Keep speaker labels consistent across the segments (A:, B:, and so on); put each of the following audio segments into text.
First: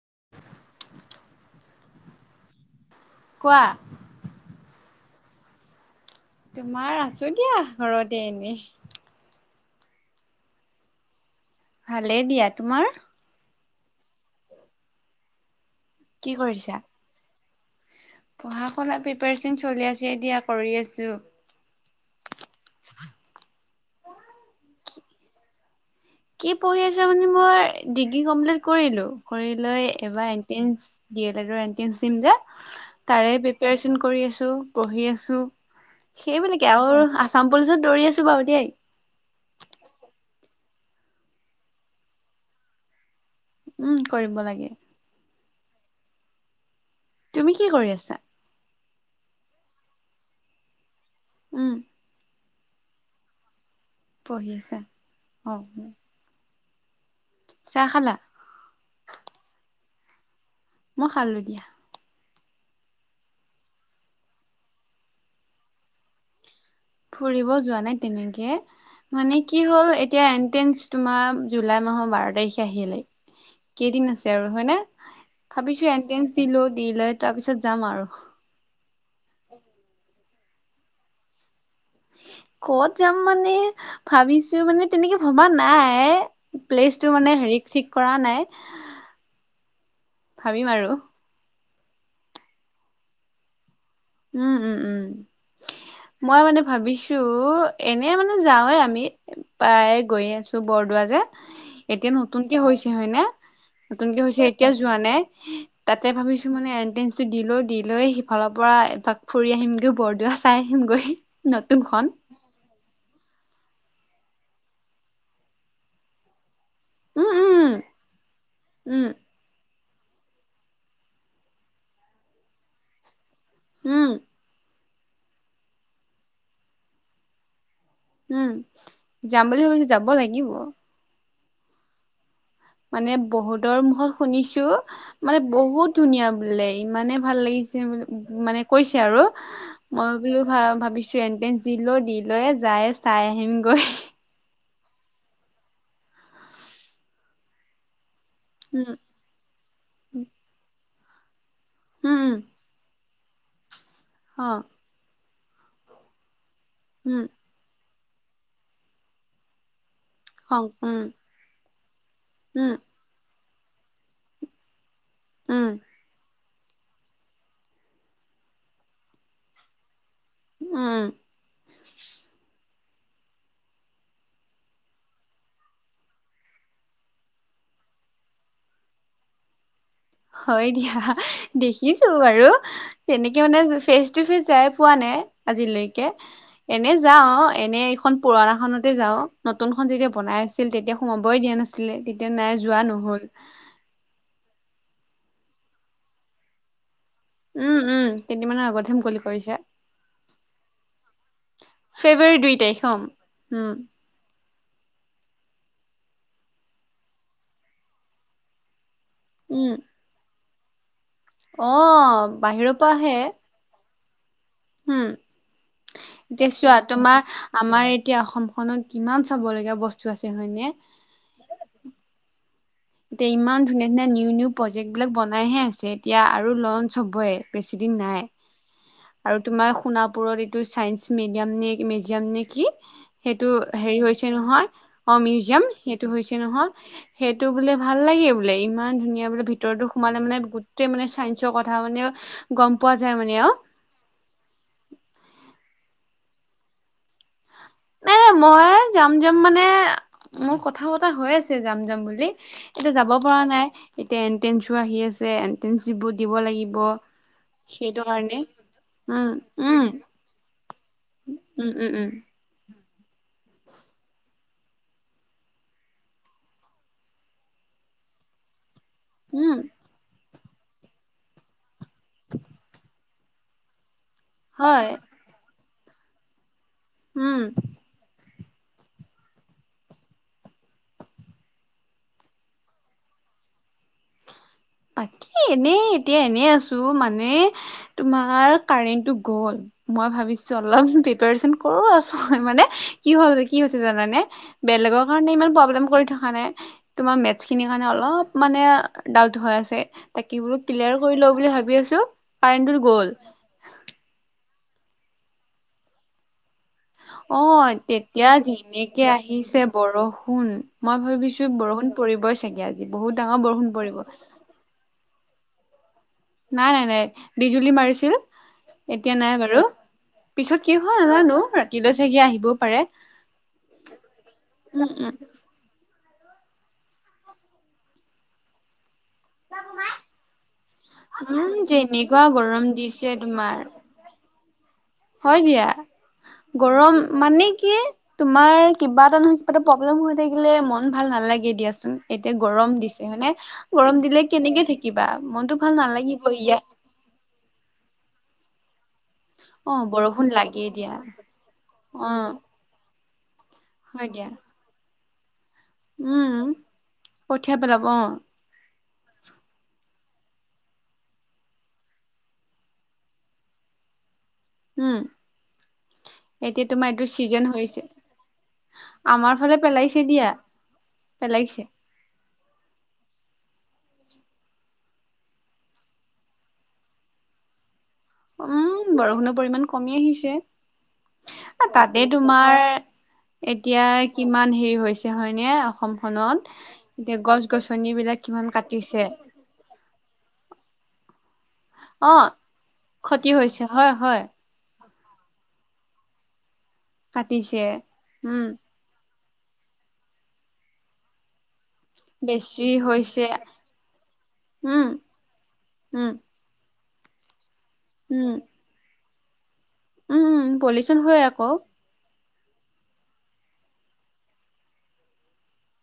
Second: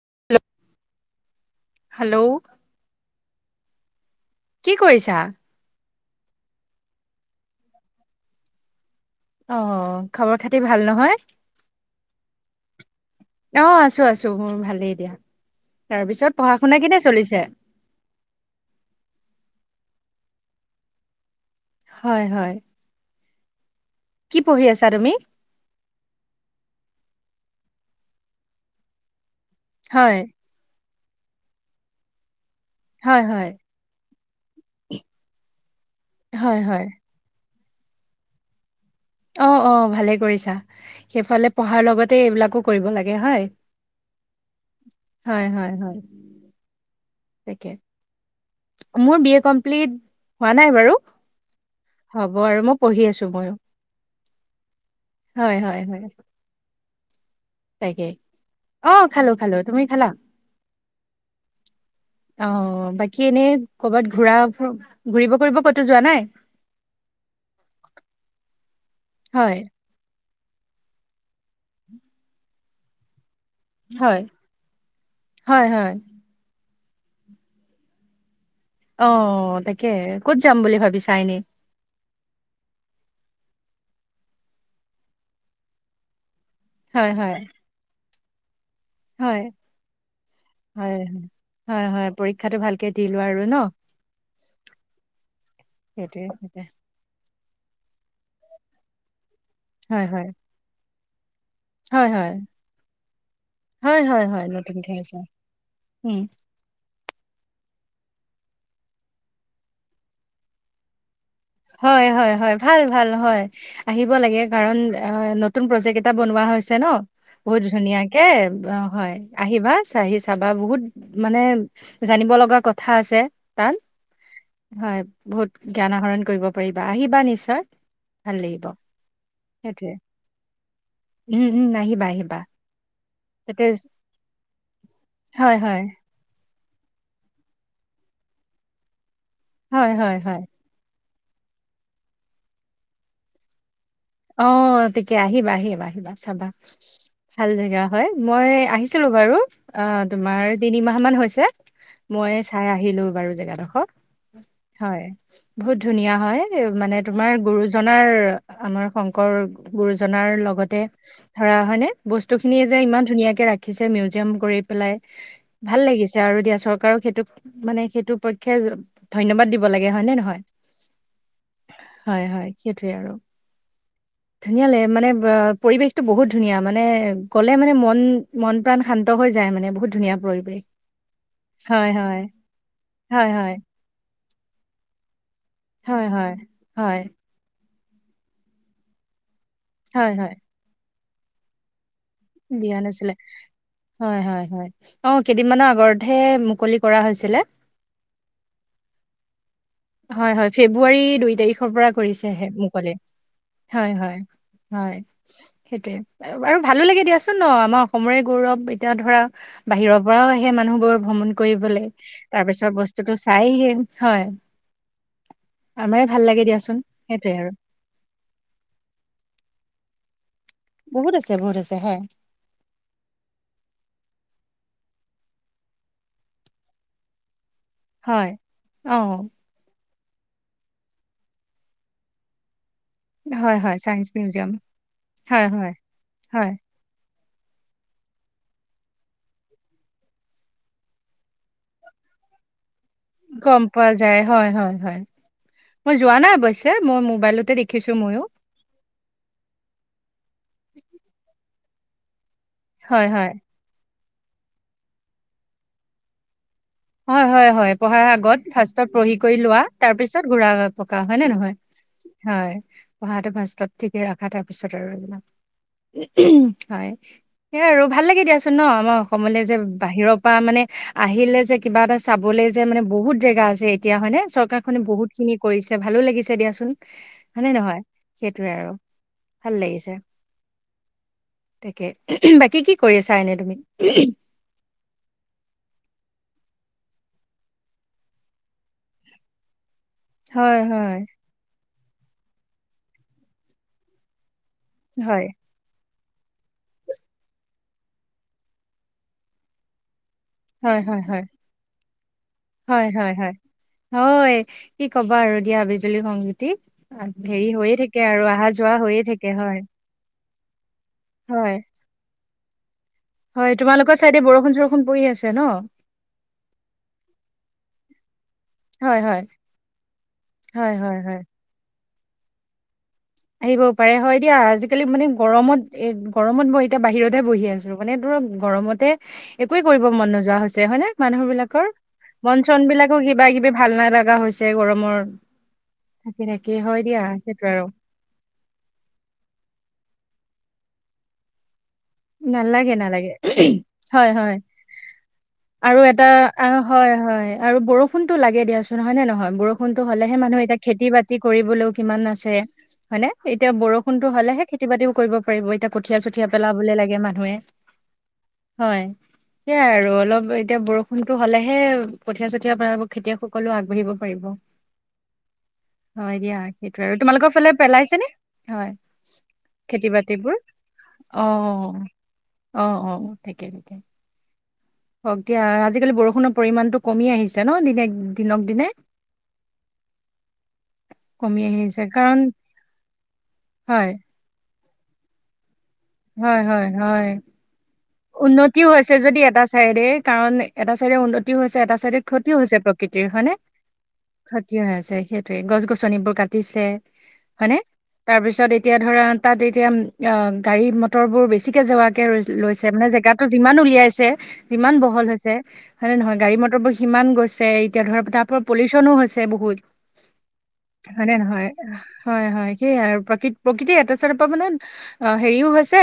A: উ [unintelligible] হেল্লো'।
B: কোৱা।
A: কি কৰিছা?
B: তোমাৰ আছো দিয়া ঘৰতে এনেই।
A: অ খবৰ খাতি ভাল নহয়?
B: ভালেই দিয়া তোমাৰ?
A: অ আছো আছো মোৰ ভালেই এ দিয়া। তাৰ
B: কি
A: পিছত পঢ়া
B: কৰিছা
A: শুনা কেনে চলিছে?
B: পঢ়া শুনা প্ৰিপাৰচন চলি আছে এতিয়া কৰি আছো।
A: হয় হয়। কি পঢ়ি আছা তুমি?
B: কি পঢ়ি আছা মানে মই ডিগ্ৰী কমকৈ কৰিলো। কৰিলৈ
A: হয়
B: এইবাৰ এনটেঞস। ডি এল এডৰ এনট্ৰেন্ঞ্চ দিম যে
A: হয়
B: তাৰে
A: হয়
B: প্ৰিপাৰচন কৰি আছো পঢ়ি আছো।
A: হয়
B: সেইবুলিকে
A: হয়।
B: আৰু আছাম পুলিচত দৌৰি আছো বাৰু দেই।
A: অ অ ভালে কৰিছা সেইফালে পঢ়াৰ লগতে এইবিলাকো কৰিব লাগে হয়।
B: উম কৰিব লাগে।
A: হয় হয় হয়।
B: তুমি
A: তাকে।
B: কি কৰি আছা?
A: মোৰ বি এ কমপ্লিট হোৱা নাই বাৰু।
B: উম।
A: হব আৰু মই পঢ়ি আছো ময়ো।
B: পঢ়ি আছা
A: হয়
B: অ'।
A: হয় হয়
B: চাহ
A: তাকে
B: খালা
A: অ খালো খালো। তুমি খালা?
B: মই খালোঁ দিয়া।
A: অ বাকী এনেই কৰ'বাত ঘূৰা ঘূৰিব কৰিব কতো যোৱা নাই।
B: ফুৰিব যোৱা নাই তেনেকে মানে
A: হয়,
B: কি হ'ল এতিয়া। এণ্ট্ৰেন্স তোমাৰ জুলাই মাহৰ বাৰ তাৰিখে আহিলে। কেইদিন
A: হয়,
B: আছে আৰু হয় নে
A: হয়,
B: ভাবিছো
A: হয়।
B: এণ্ট্ৰেন্স দি লও। দি লৈ তাৰ পিছত যাম আৰু।
A: অ তাকে ক'ত যাম বুলি ভাবিছা এনে।
B: কত যাম মানে ভাবিছো মানে তেনেকে ভবা নাই। প্লেচ টো
A: হয়,
B: মানে
A: হয়,
B: হেৰিক ঠিক কৰা নাই।
A: হয়
B: ভাবিম আৰু।
A: হয়। হয় হয় পৰীক্ষাটো ভালকে দি লোৱা আৰু ন।
B: উম উম উম
A: সেইটোৱে
B: মই মানে
A: সেইটোৱে।
B: ভাবিছো। উ এনে মানে যাওৱে আমি প্ৰায়ে
A: হয়,
B: গৈ
A: হয়,
B: আছো বৰদোৱা যে।
A: হয়,
B: এতিয়া
A: হয়,
B: নতুনকে হৈছে হয়নে?
A: হয়,
B: নতুনকে
A: হয়,
B: হৈছে
A: হয়,
B: এতিয়া
A: নতুন
B: যোৱা
A: ঠাই চোৱা।
B: নাই তাতে
A: উম,
B: ভাবিছো মানে এণ্ট্ৰেন্স টো দি লও দি। লৈ সিফালৰ পৰা এপাক ফুৰি আহিমগৈ বৰদোৱা চাই আহিমগৈ।
A: হয়
B: নতুনখন
A: হয় হয় ভাল ভাল হয়। আহিব লাগে কাৰণ অ নতুন প্ৰজেক্ট এটা বনোৱা হৈছে। আছে ন
B: উম
A: বহুত
B: উম
A: ধুনীয়াকে অ
B: উম
A: হয় আহিবা। চাহি চাবা বহুত মানে জানিব লগা কথা আছে। তাত,
B: উম।
A: হয় বহুত জ্ঞান আহৰণ কৰিব পাৰিবা আহিবা নিশ্চয়। ভাল
B: উম
A: লাগিব
B: যাম বুলি ভাবিছোঁ
A: সেইটোৱে।
B: যাব লাগিব।
A: উম উম আহিবা আহিবা।
B: মানে
A: তাতে
B: বহুতৰ মুখত শুনিছো মানে
A: হয়, হয়,
B: বহুত ধুনীয়া। বোলে ইমানে ভাল লাগিছে মানে কৈছে আৰু
A: হয়,
B: মই
A: হয়, হয়।
B: বোলো ভ ভাবিছো। এণ্ট্ৰেন্স দি লও দি লৈ যায় চাই আহিমগৈ।
A: অ' তেতিয়া আহিবা আহিবা আহিবা চাবা। ভাল জেগা হয়। মই
B: উম
A: আহিছিলো বাৰু অ' তোমাৰ তিনিমাহ মান হৈছে। মই
B: উম
A: চাই আহিলো বাৰু জেগাডোখৰ
B: অ
A: হয় বহুত ধুনীয়া হয়। মানে
B: উম
A: তোমাৰ গুৰুজনাৰ আমাৰ শংকৰ গুৰুজন। জনাৰ লগতে ধৰা হয় নে বস্তু
B: উম
A: খিনিয়
B: উম
A: যে ইমান ধুনীয়াকে ৰাখি ৰাখিছে মিউজিয়াম কৰি পেলাই ভাল
B: উম
A: লাগিছে আৰু দিয়াচোন। চৰকাৰক সেইটোক মানে সেইটো পক্ষে ধন্যবাদ দিব লাগে হয় নে নহয়।
B: উম
A: হয় হয় সেইটোয়ে আৰু। ধুনীয়া লাগে মানে পৰিৱেশটো বহুত ধুনীয়া মানে। গ'লে মানে মন মন প্ৰাণ শান্ত হৈ যায় মানে বহুত। ধুনীয়া পৰিৱেশ
B: হয় দিয়া
A: হয়
B: দেখিছো
A: হয়
B: বাৰু
A: হয়
B: তেনেকে
A: হয়
B: মানে ফেচ ফেচ টো ফেচ যাই পোৱা নাই
A: হয়
B: আজিলৈকে
A: হয়
B: এনে
A: হয়
B: যাওঁ‌। এনে এইখন পুৰণা খনতে যাওঁ‌। নতুন খন যেতিয়া
A: হয় হয়
B: বনাই আছিল তেতিয়া সোমাবই দিয়া নাছিলে। নাই
A: দিয়া
B: যোৱা
A: নাছিলে
B: নহল
A: হয় হয় হয়। অ' কেইদিনমানৰ আগতহে মুকলি কৰা হৈছিলে
B: উম উম কেইদিনমানৰ আগতহে মুকলি কৰিছে।
A: হয় হয়। ফেব্ৰুৱাৰী দুই তাৰিখৰ পৰা
B: ফেব্ৰুৱাৰী
A: কৰিছেহে
B: দুই তাৰিখ
A: মোকলে
B: হম উম
A: হয় হয় হয়। সেইটোৱে আৰু ভালো লাগে দিয়াচোন ন। আমাৰ অসমৰে গৌৰৱ। এতিয়া ধৰা
B: উম
A: বাহিৰৰ পৰাও আহে মানুহবোৰ। ভ্ৰমণ
B: অ
A: কৰিবলৈ
B: বাহিৰৰ
A: তাৰপিছত
B: পৰা
A: বস্তুটো
B: আহে
A: চায়হে হয়।
B: উম
A: আমাৰে ভাল লাগে
B: এতিয়া চোৱা
A: দিয়াচোন
B: তোমাৰ
A: সেইটোৱে আৰু।
B: আমাৰ এতিয়া অসমখনত কিমান চাব লগীয়া বস্তু। [inaudible] হয়নে
A: বহুত আছে বহুত আছে হয়।
B: এতিয়া ইমান ধুনীয়া ধুনীয়া নিউ নিউ প্ৰজেক্ট বিলাক বনাইহে আছে এতিয়া আৰু লঞ্চ হ'বই [inaudible] বেছি দিন নাই
A: হয় অ
B: আৰু তোমাৰ শুনা কাপোৰত এইটো ছায়ন্স মিডিয়াম নে মিজিয়াম নে কি? সেইটো
A: হয় হয়
B: হেৰি
A: চাইন্স
B: হৈছে
A: মিউজিয়াম
B: নহয় অ'
A: হয়
B: মিউজিয়াম
A: হয়
B: সেইটো হৈছে
A: হয়
B: নহয় সেই [inaudible] টো বোলে ভাল লাগে বোলে। ইমান ধুনীয়া বোলে ভিতৰতো সোমালে মানে গোটেই মানে চাইসৰ কথা মানে গম প
A: হয় মই ম [inaudible]
B: নাই নাই। মই যাম যাম মানে মোৰ কথা বতা হৈ আছে যাম যাম বুলি। এতিয়া
A: হয়
B: যাব
A: হয়
B: পৰা নাই। এতিয়া এনট্ৰেঞ্চো আহি আছে এনট্ৰেঞ্চ ব দিব লাগিব। [inaudible]
A: হয় হয় হয়।
B: সেইটো
A: পঢ়াৰ
B: কাৰণে
A: আগত ফাৰ্ষত পঢ়ি
B: উম
A: কৰি লোৱা
B: উম
A: তাৰ পিছত ঘুৰা পকা হয় নে নহয়?
B: উম উম উম
A: হয় পঢ়াটো ফাৰ্ষষ্টত ঠিকে আখা তাৰ পিছত আৰু এইবিলাক হয় সেই আৰু ভাল লাগে দিয়াচোন ন। আমাৰ অসমলে যে
B: উম
A: বাহিৰৰ পৰা মানে আহিলে যে কিবা এটা চাবলে যে মানে বহুত জেগা আছে এতিয়া হয় ন। চৰকাৰখনে
B: হয়
A: বহুত খিনি কৰিছে ভালো লাগিছে দিয়াচোন।
B: উম
A: হয়নে নহয়? সেইটোৱে আৰু ভাল লাগিছে। তাকে বাকী কি কৰি আছা এনে তুমি?
B: বাকী এনে এতিয়া এনে আছো মানে তোমাৰ কাৰেণ্টটো গ'ল। মই ভাবিছো
A: হয়
B: অলপ
A: হয়
B: প্ৰিপাৰচন কৰো আছো মানে কি হল কি হৈছে জানানে? বেলেগৰ
A: হয়
B: কাৰণে ইমান প্ৰব্লেম কৰি থাক তোমাৰ মেথছ খিনি কাৰণে অলপ মানে ডাউট হৈ আছে। তাকী বো
A: হয়
B: ক্লিয়াৰ
A: হয়
B: কৰি
A: হয়
B: ল বুলি ভাবি আছো কাৰেণ্টোত
A: হয়
B: গ'ল।
A: হয় হয় হয় কি ক'বা আৰু দিয়া আ বিজুলী সংগীত
B: অ' তেতিয়া
A: অহা যোৱা হৈয়ে
B: যেনেকে
A: থাকে হয়
B: আহিছে বৰষুণ মই ভাবিছো
A: হয়
B: বৰষুণ পৰিবই চাগে আজি বহুত ডাঙৰ
A: হয়
B: বৰষুণ
A: তোমালোকৰ
B: পৰিব।
A: চাইডে বৰষুণ চৰষুণ পৰি আছে ন
B: নাই নাই নাই বিজুলী মাৰিছিল।
A: হয়
B: এতিয়া
A: হয়
B: নাই বাৰু পিছত
A: হয়
B: কি
A: হয়
B: হোৱা
A: হয়
B: নাজানো ৰাতিলৈ চাগি আহিবও পাৰে।
A: আহিবও পাৰে হয় দিয়া। আজিকালি
B: উম
A: মানে
B: উম
A: গৰমত এ গৰমত বই এতিয়া বাহিৰতহে বহি আছো, মানে ধৰক গৰমতে। একোৱে কৰিব মন নোযোৱা হৈছে হয়নে মানুহ
B: উম
A: বিলাকৰ।
B: যেনেকুৱা
A: মন
B: গৰম
A: চন বিলাকো
B: দিছে
A: কিবা কিবি
B: তোমাৰ
A: ভাল নাই লগা হৈছে। গৰমৰ
B: হয় দিয়া
A: থাকি থাকি হয়
B: গৰম
A: দিয়া সেইটো
B: মানে
A: আৰু
B: কি। তোমাৰ কিবা এটা নহয় কিবা এটা প্ৰব্লেম হৈ থাকিলে মন ভাল নালাগে দিয়া। ন এতিয়া
A: নালাগে
B: গৰম
A: নালাগে
B: দিছে মানে, গৰম
A: হয়
B: দিলে
A: হয়
B: কেনেকে থাকিবা মনতটো
A: আৰু
B: ভাল
A: এটা
B: নালাগিব
A: আহ,
B: ইয়াত।
A: হয় হয়, আৰু বৰষুণতো লাগে। দিয়াচোন হয় নে নহয়,
B: অ
A: বৰষুণতো হলেহে
B: বৰষুণ
A: মানুহ এতিয়া
B: লাগেই
A: খেতি
B: দিয়া
A: বাতি কৰিবলৈও কিমান আছে
B: অ',
A: হয় নে? এতিয়া বৰষুণতো
B: হয় দিয়া।
A: হ'লেহে খেতি বাতিও কৰিব পাৰিব এতিয়া কঠীয়া চঠিয়া পেলাবলৈ লাগে। মানুহে
B: পঠিয়া পেলাব অ।
A: হয়। সেইয়াই আৰু অলপ এতিয়া বৰষুণতো হলেহে কঠীয়া চঠিয়া খেতিয়কসকলো আগবাঢ়িব পাৰিব।
B: হম।
A: হয় দিয়া, সেইটো আৰু তোমালোকৰ ফালে
B: হৈছে।
A: পেলাইছে নে হয়।
B: আমাৰ ফালে
A: খেতি
B: পেলাইছে দিয়া।
A: বাতিবোৰ অ
B: পেলাইছে।
A: অ অ ঠিকে ঠিকে। হওক দিয়া, আজিকালি বৰষুণৰ পৰিমাণতটো কমি আহিছে ন দি
B: উম বৰষুণৰ পৰিমান কমি
A: কমি আহি
B: আহিছে।।
A: আছে
B: তাতে
A: কাৰণ
B: তোমাৰ এতিয়া
A: হয়
B: কিমান হেৰি। হৈছে হয়নে,
A: হয়
B: অসমখনত
A: হয় হয়
B: এতিয়া গছ গছনি।
A: উন্নতিও হৈছে যদি এটা চাইডে কাৰণ এটা চাইডে উন্ন। ক্ষতিও হৈছে এটা চাইডে
B: অ',
A: ক্ষতিও হৈছে প্ৰকৃতিৰ
B: ক্ষতি
A: হয়নে?
B: হৈছে হয়, হয়,
A: ক্ষতিও আছে। সেইটোৱে গছ গছনিবোৰ কাটিছে হয়নে?
B: কাটিছে।
A: তাৰ
B: উম,
A: পিছত এতিয়া ধৰা। তাত এতিয়া অ গাড়ী মটৰ বোৰ বেছিকে জোৱাকে ৰৈ লৈছে।
B: বেছি
A: মানে জেগাতটো
B: হৈছে।
A: যিমান উলিয়াইছে যিমান
B: উম,
A: বহল হৈছে মানে
B: উম,
A: নহয় গাড়ী মটৰ ব। সিমান গৈছে এতিয়া ধৰ তাৰ
B: উম,
A: পৰা পলিউচনো হৈছে বহুত।
B: উম, পলিউচন
A: হয় নে নহয়?
B: আকৌ
A: হয় হয়, সেয়াই আৰু প্ৰকৃ প্ৰকৃতিৰ এটা চৰৰ পৰা মানে অ হেৰিও হৈছে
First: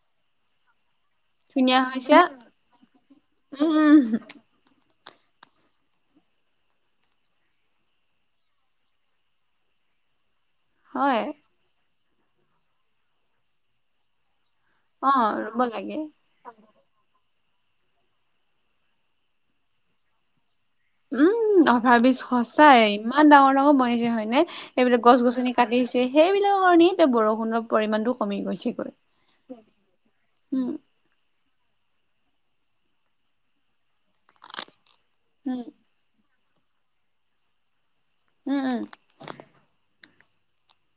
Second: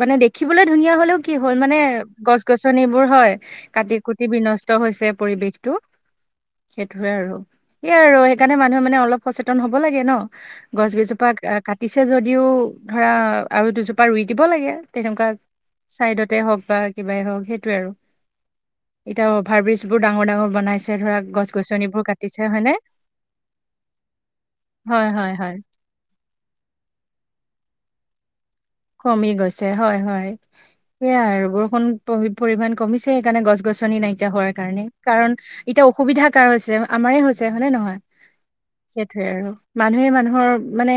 A: মানে দেখিবলৈ ধুনীয়া হলেও। কি হ'ল মানে
B: ধুনীয়া হৈছে।
A: গছ গছনিবোৰ হয় কাটি
B: উম,
A: কুটি বিনষ্ট হৈছে।। পৰিৱেশটো' সেইটোয়ে আৰু। সেয়াই আৰু সেইকাৰণে মানুহে মানে অলপ সচেতন হব লাগে ন? গছ
B: হয়।
A: গজোপা কাটিছে যদিও ধৰা আৰু দুজোপা ৰুই। দিব লাগে
B: অ
A: তেনেকুৱা
B: ৰুব লাগে
A: চাইডতে হওক বা কিবাই হওক। সেইটোয়ে আৰু। এতিয়া অভাৰ ব্ৰিজ বোৰ ডাঙৰ ডাঙৰ বনাই।
B: উম, অভাৰ বিজ সঁচাই ইমান ডাঙৰ ডাঙৰ বনাইছে হয়নে?
A: হয়
B: এইবিলাক গছ
A: হয়
B: গছনি
A: হয়
B: কাটিছে। সেইবিলাকৰ কাৰণেই এতিয়া বৰষুণৰ পৰিমাণটো কমি গৈছে।
A: কমি গৈছে হয় হয় সেয়া আৰু। বৰষুণ পৰিমাণ কমিছে, সেইকাৰণে গছ গছনি নাইকিয়া হোৱাৰ কাৰণে। কাৰণ
B: উম
A: এতিয়া অসুবিধা। কাৰ হৈছে আমাৰ হৈছে হয়নে নহয়?
B: উম উম
A: সেইটোয়ে আৰু মানুহে মানুহৰ। মানে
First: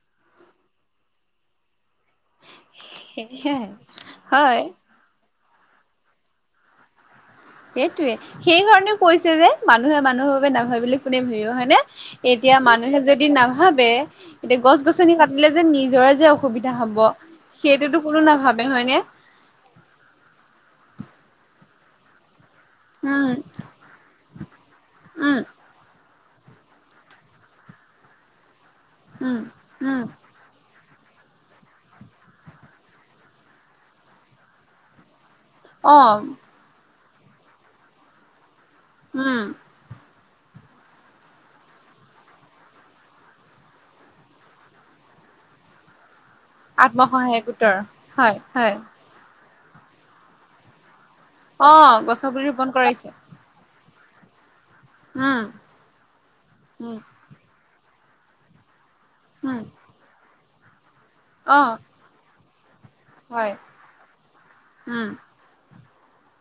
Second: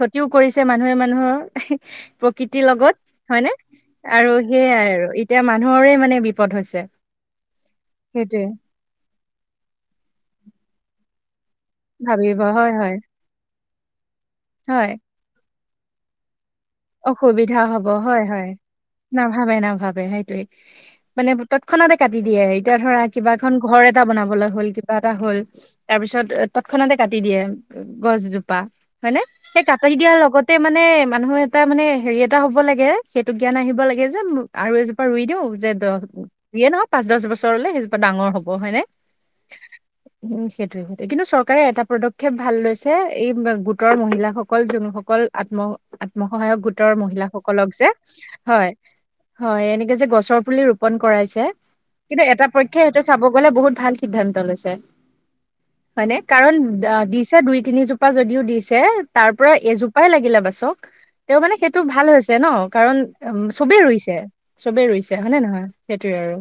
A: ক্ষতিও কৰিছে মানুহে মানুহৰ। প্ৰকৃতিৰ লগত হয় নে?
B: সেয়াই
A: আৰু
B: হয়
A: সেইয়াই আৰু। এতিয়া মানুহৰে মানে বিপদ হৈছে।
B: সেইটোয়ে।
A: সেইটোৱে
B: সেই কাৰণেও কৈছে যে মানুহে মানুহৰ বাবে নাভাবিলে কোনে ভাবিব হয়।
A: ভাবিব
B: এতিয়া
A: হয় হয়
B: মানুহে যদি নাভাবে, এতিয়া গছ
A: হয়
B: গছনি কাটিলে যে নিজৰ যে। অসুবিধা হব
A: অসুবিধা হ'ব
B: সেইটোতো কোনো
A: হয় হয়,
B: নাভাবে হয়নে
A: নাভাবে নাভাবে সেইটোৱে। মানে তৎক্ষণাতে কাটি দিয়েই। এতিয়া ধৰা কিবা
B: উম
A: এখন ঘৰ এটা বনাবলৈ হ'ল কিবা এটা হ'ল
B: উম
A: তাৰ পিছত। তৎক্ষণাতে কাটি দিয়ে, গছজোপা হয় ন
B: উম
A: সেই কাটি
B: উম
A: দিয়াৰ লগতে মানে। মানুহ এটা মানে হেৰি এটা হব লাগে। সেইটো জ্ঞান আহিব লাগে যে আৰু এজোপা ৰুই দিওঁ। যে দহ
B: অ
A: যি য়ে নহক পাঁচ দহ বছৰলে সেইজোপা ডাঙৰ হ'ব। হয় নে,?
B: উম।
A: উম, সেইটোৱে সে- কিন্তু চৰকাৰে এটা পদক্ষেপ ভাল লৈছে, এই গোটৰ মহিলাসকল যোনস কল আত্ম- আত্মসহায়ক গোটৰ মহিলাসকল যে, হয় হয়, এনেকে যে গছৰ পুলি ৰোপন কৰাইছে।
B: অ
A: কিন্তু
B: গছৰ
A: এটা
B: পুলি ৰোপন
A: প্ৰক্ষে ইহঁতে
B: কৰাইছে
A: চাব গ'লে বহুত ভাল সিদ্ধান্ত লৈছে।
B: উম
A: হয় নে? কাৰণ
B: উম
A: অ'- দিছে দুই-তিনি জো পা যদিও দিছে, তাৰ পৰা
B: উম
A: এজোপাই লাগিলে বাচক। তেও মানে
B: অ
A: সেইটো ভাল হৈছে, ন'। কাৰণ উম,
B: হয়
A: চবে ৰুইছে। চবে
B: উম
A: ৰুইছে। হয়নে নহয়? সেইটোৱে আৰু।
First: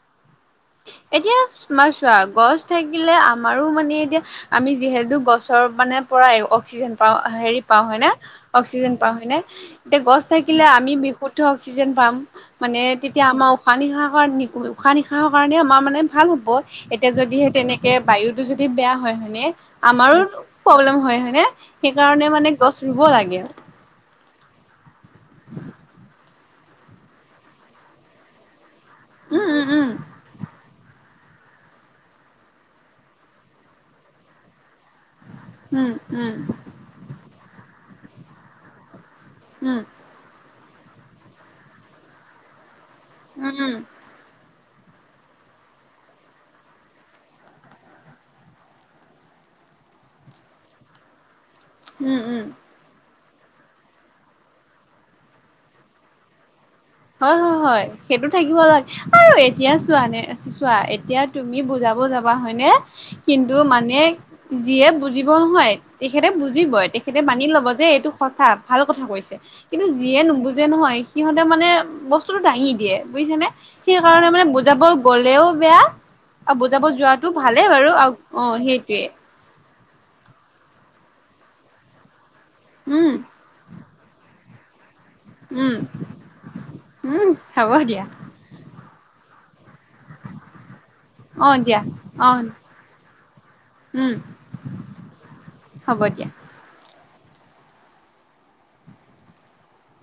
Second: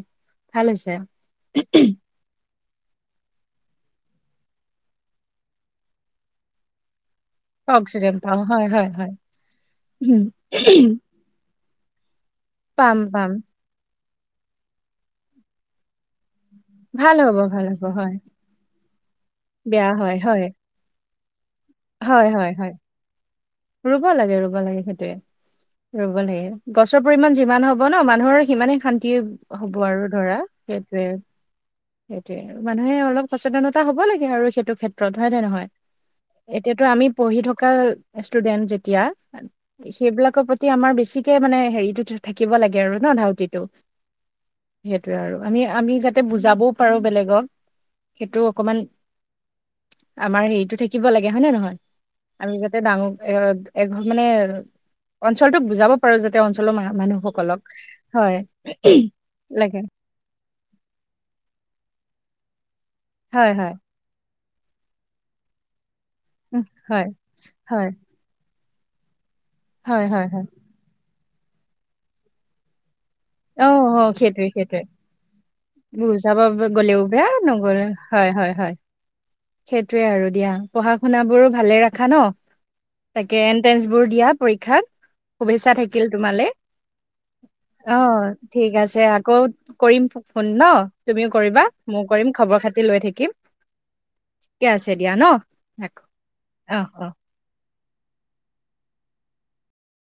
A: ভাল হৈছে
B: এতিয়া তোমাৰ চোৱা, গছ থাকিলে, আমাৰো মানে এতিয়া, আমি যিহেতু গছৰ মানে পৰাই অক্সিজেন পাওঁ- হেৰি পাওঁ হয় নে?
A: অক্সিজেন পাওঁ হয়
B: অক্সিজেন পাওঁ হয় নে? এতিয়া গছ
A: উম,
B: থাকিলে আমি বিশুদ্ধ অক্সিজেন পাম। মানে
A: পাম
B: তেতিয়া
A: পাম
B: আমাৰ উশাহ-নিশাহৰ- উশাহ-নিশাহৰ কাৰণে আমাৰ মানে ভাল হ ব। এতিয়া
A: ভাল হ'ব
B: যদিহে
A: ভাল হ'ব
B: তেনেকে
A: হয়
B: বায়ুটো যদি বেয়া হয়, হয় নে?
A: বেয়া হয়,
B: আমাৰো
A: হয়।
B: প্ৰব্লেম হয় নে?
A: হয়,
B: সেইকাৰণে
A: হয়,
B: মানে
A: হয়।
B: গছ ৰুব লাগে।
A: ৰুব লাগে - ৰুব লাগে সেইটোৱে। ৰুব লাগে। গছৰ পৰিমাণ যিমান হ'ব ন', মানুহৰ সিমানে শান্ তি
B: উম
A: হ'ব
B: উম
A: আৰু ধৰা, সেইটোৱে। সেইটোৱে আৰু। মানুহে অলপ সচেতনতা হ'ব লাগে আৰু, সেইটো ক্ষেত্ ত্ৰত, হয় নে নহয়?
B: উম উম
A: এতিয়াতো আমি পঢ়ি থকা ষ্টুডেন্ট যেতিয়া
B: উম
A: সেইবিলাকৰ প্ৰতি আমাৰ বেছিকে মানে হেৰিটো থাকিব লাগে। আৰু ন'?
B: উম
A: ধাউতিটো।
B: উম উম
A: সেইটোৱে আৰু। আমি- আমি যাতে বুজাবও পাৰোঁ বেলেগক, সেইটো অকমান আমাৰ হেৰিটো থাকিব লাগে, হয় নে নহয়?
B: উম - উম।
A: হক অ' এঘৰ মানে, অঞ্চলটোক বুজাব পাৰোঁ যাতে অ
B: হয় - হয় - হয়, সেইটো থাকিব লাগে। আৰু এতিয়া
A: লাগে
B: চোৱা নে- চোৱা, এতিয়া তুমি বুজাব যোৱা হয়নে?
A: হয়
B: কিন্তু
A: হয়
B: মানে যিয়ে বুজিব নহয় তেখেতে
A: উম
B: বুজিবই।
A: হয়
B: তেখেতে মানি ল'ব যে,
A: হয়
B: এইটো সঁচা, ভাল কথা কৈছে। কিন্তু
A: হয়
B: যিয়ে
A: হয় হয়
B: নুবুজে নহয়, সিহঁতে মানে বস্তুটো দাঙি দিয়ে। বুজিছা নে?
A: অ অ
B: সেইকাৰণে মানে
A: সেইটোৱে সেইটোৱে
B: বুজাব গ'লেও বেয়া,
A: বুজাব
B: আৰু বুজাব
A: গ'লেও
B: যোৱাটো
A: বেয়া
B: ভালে
A: নগ'লে
B: বাৰু। অ'
A: হয় হয় হয়
B: সেইটোৱে।
A: সেইটোৱে আৰু দিয়া। পঢ়াশুনাবোৰো ভালে ৰাখা ন'?
B: উম
A: তাকে এন্ট্ৰেন্ঞ্চবোৰ দিয়া। পৰীক্ষাত।
B: উম
A: শুভেচ্ছা থাকিল তোমালে।
B: উম হ'ব দিয়া
A: অ' ঠিক আছে। আকৌ কৰিম ফোন ন'? তুমিও
B: অ
A: কৰিবা,
B: দিয়া
A: মইও
B: অ
A: কৰিম। খবৰ-খাতি লৈ থাকিম।
B: উম
A: ঠিকে আছে দিয়া, ন'?
B: হ'ব
A: ৰাখোঁ।
B: দিয়া
A: অ' - অ'।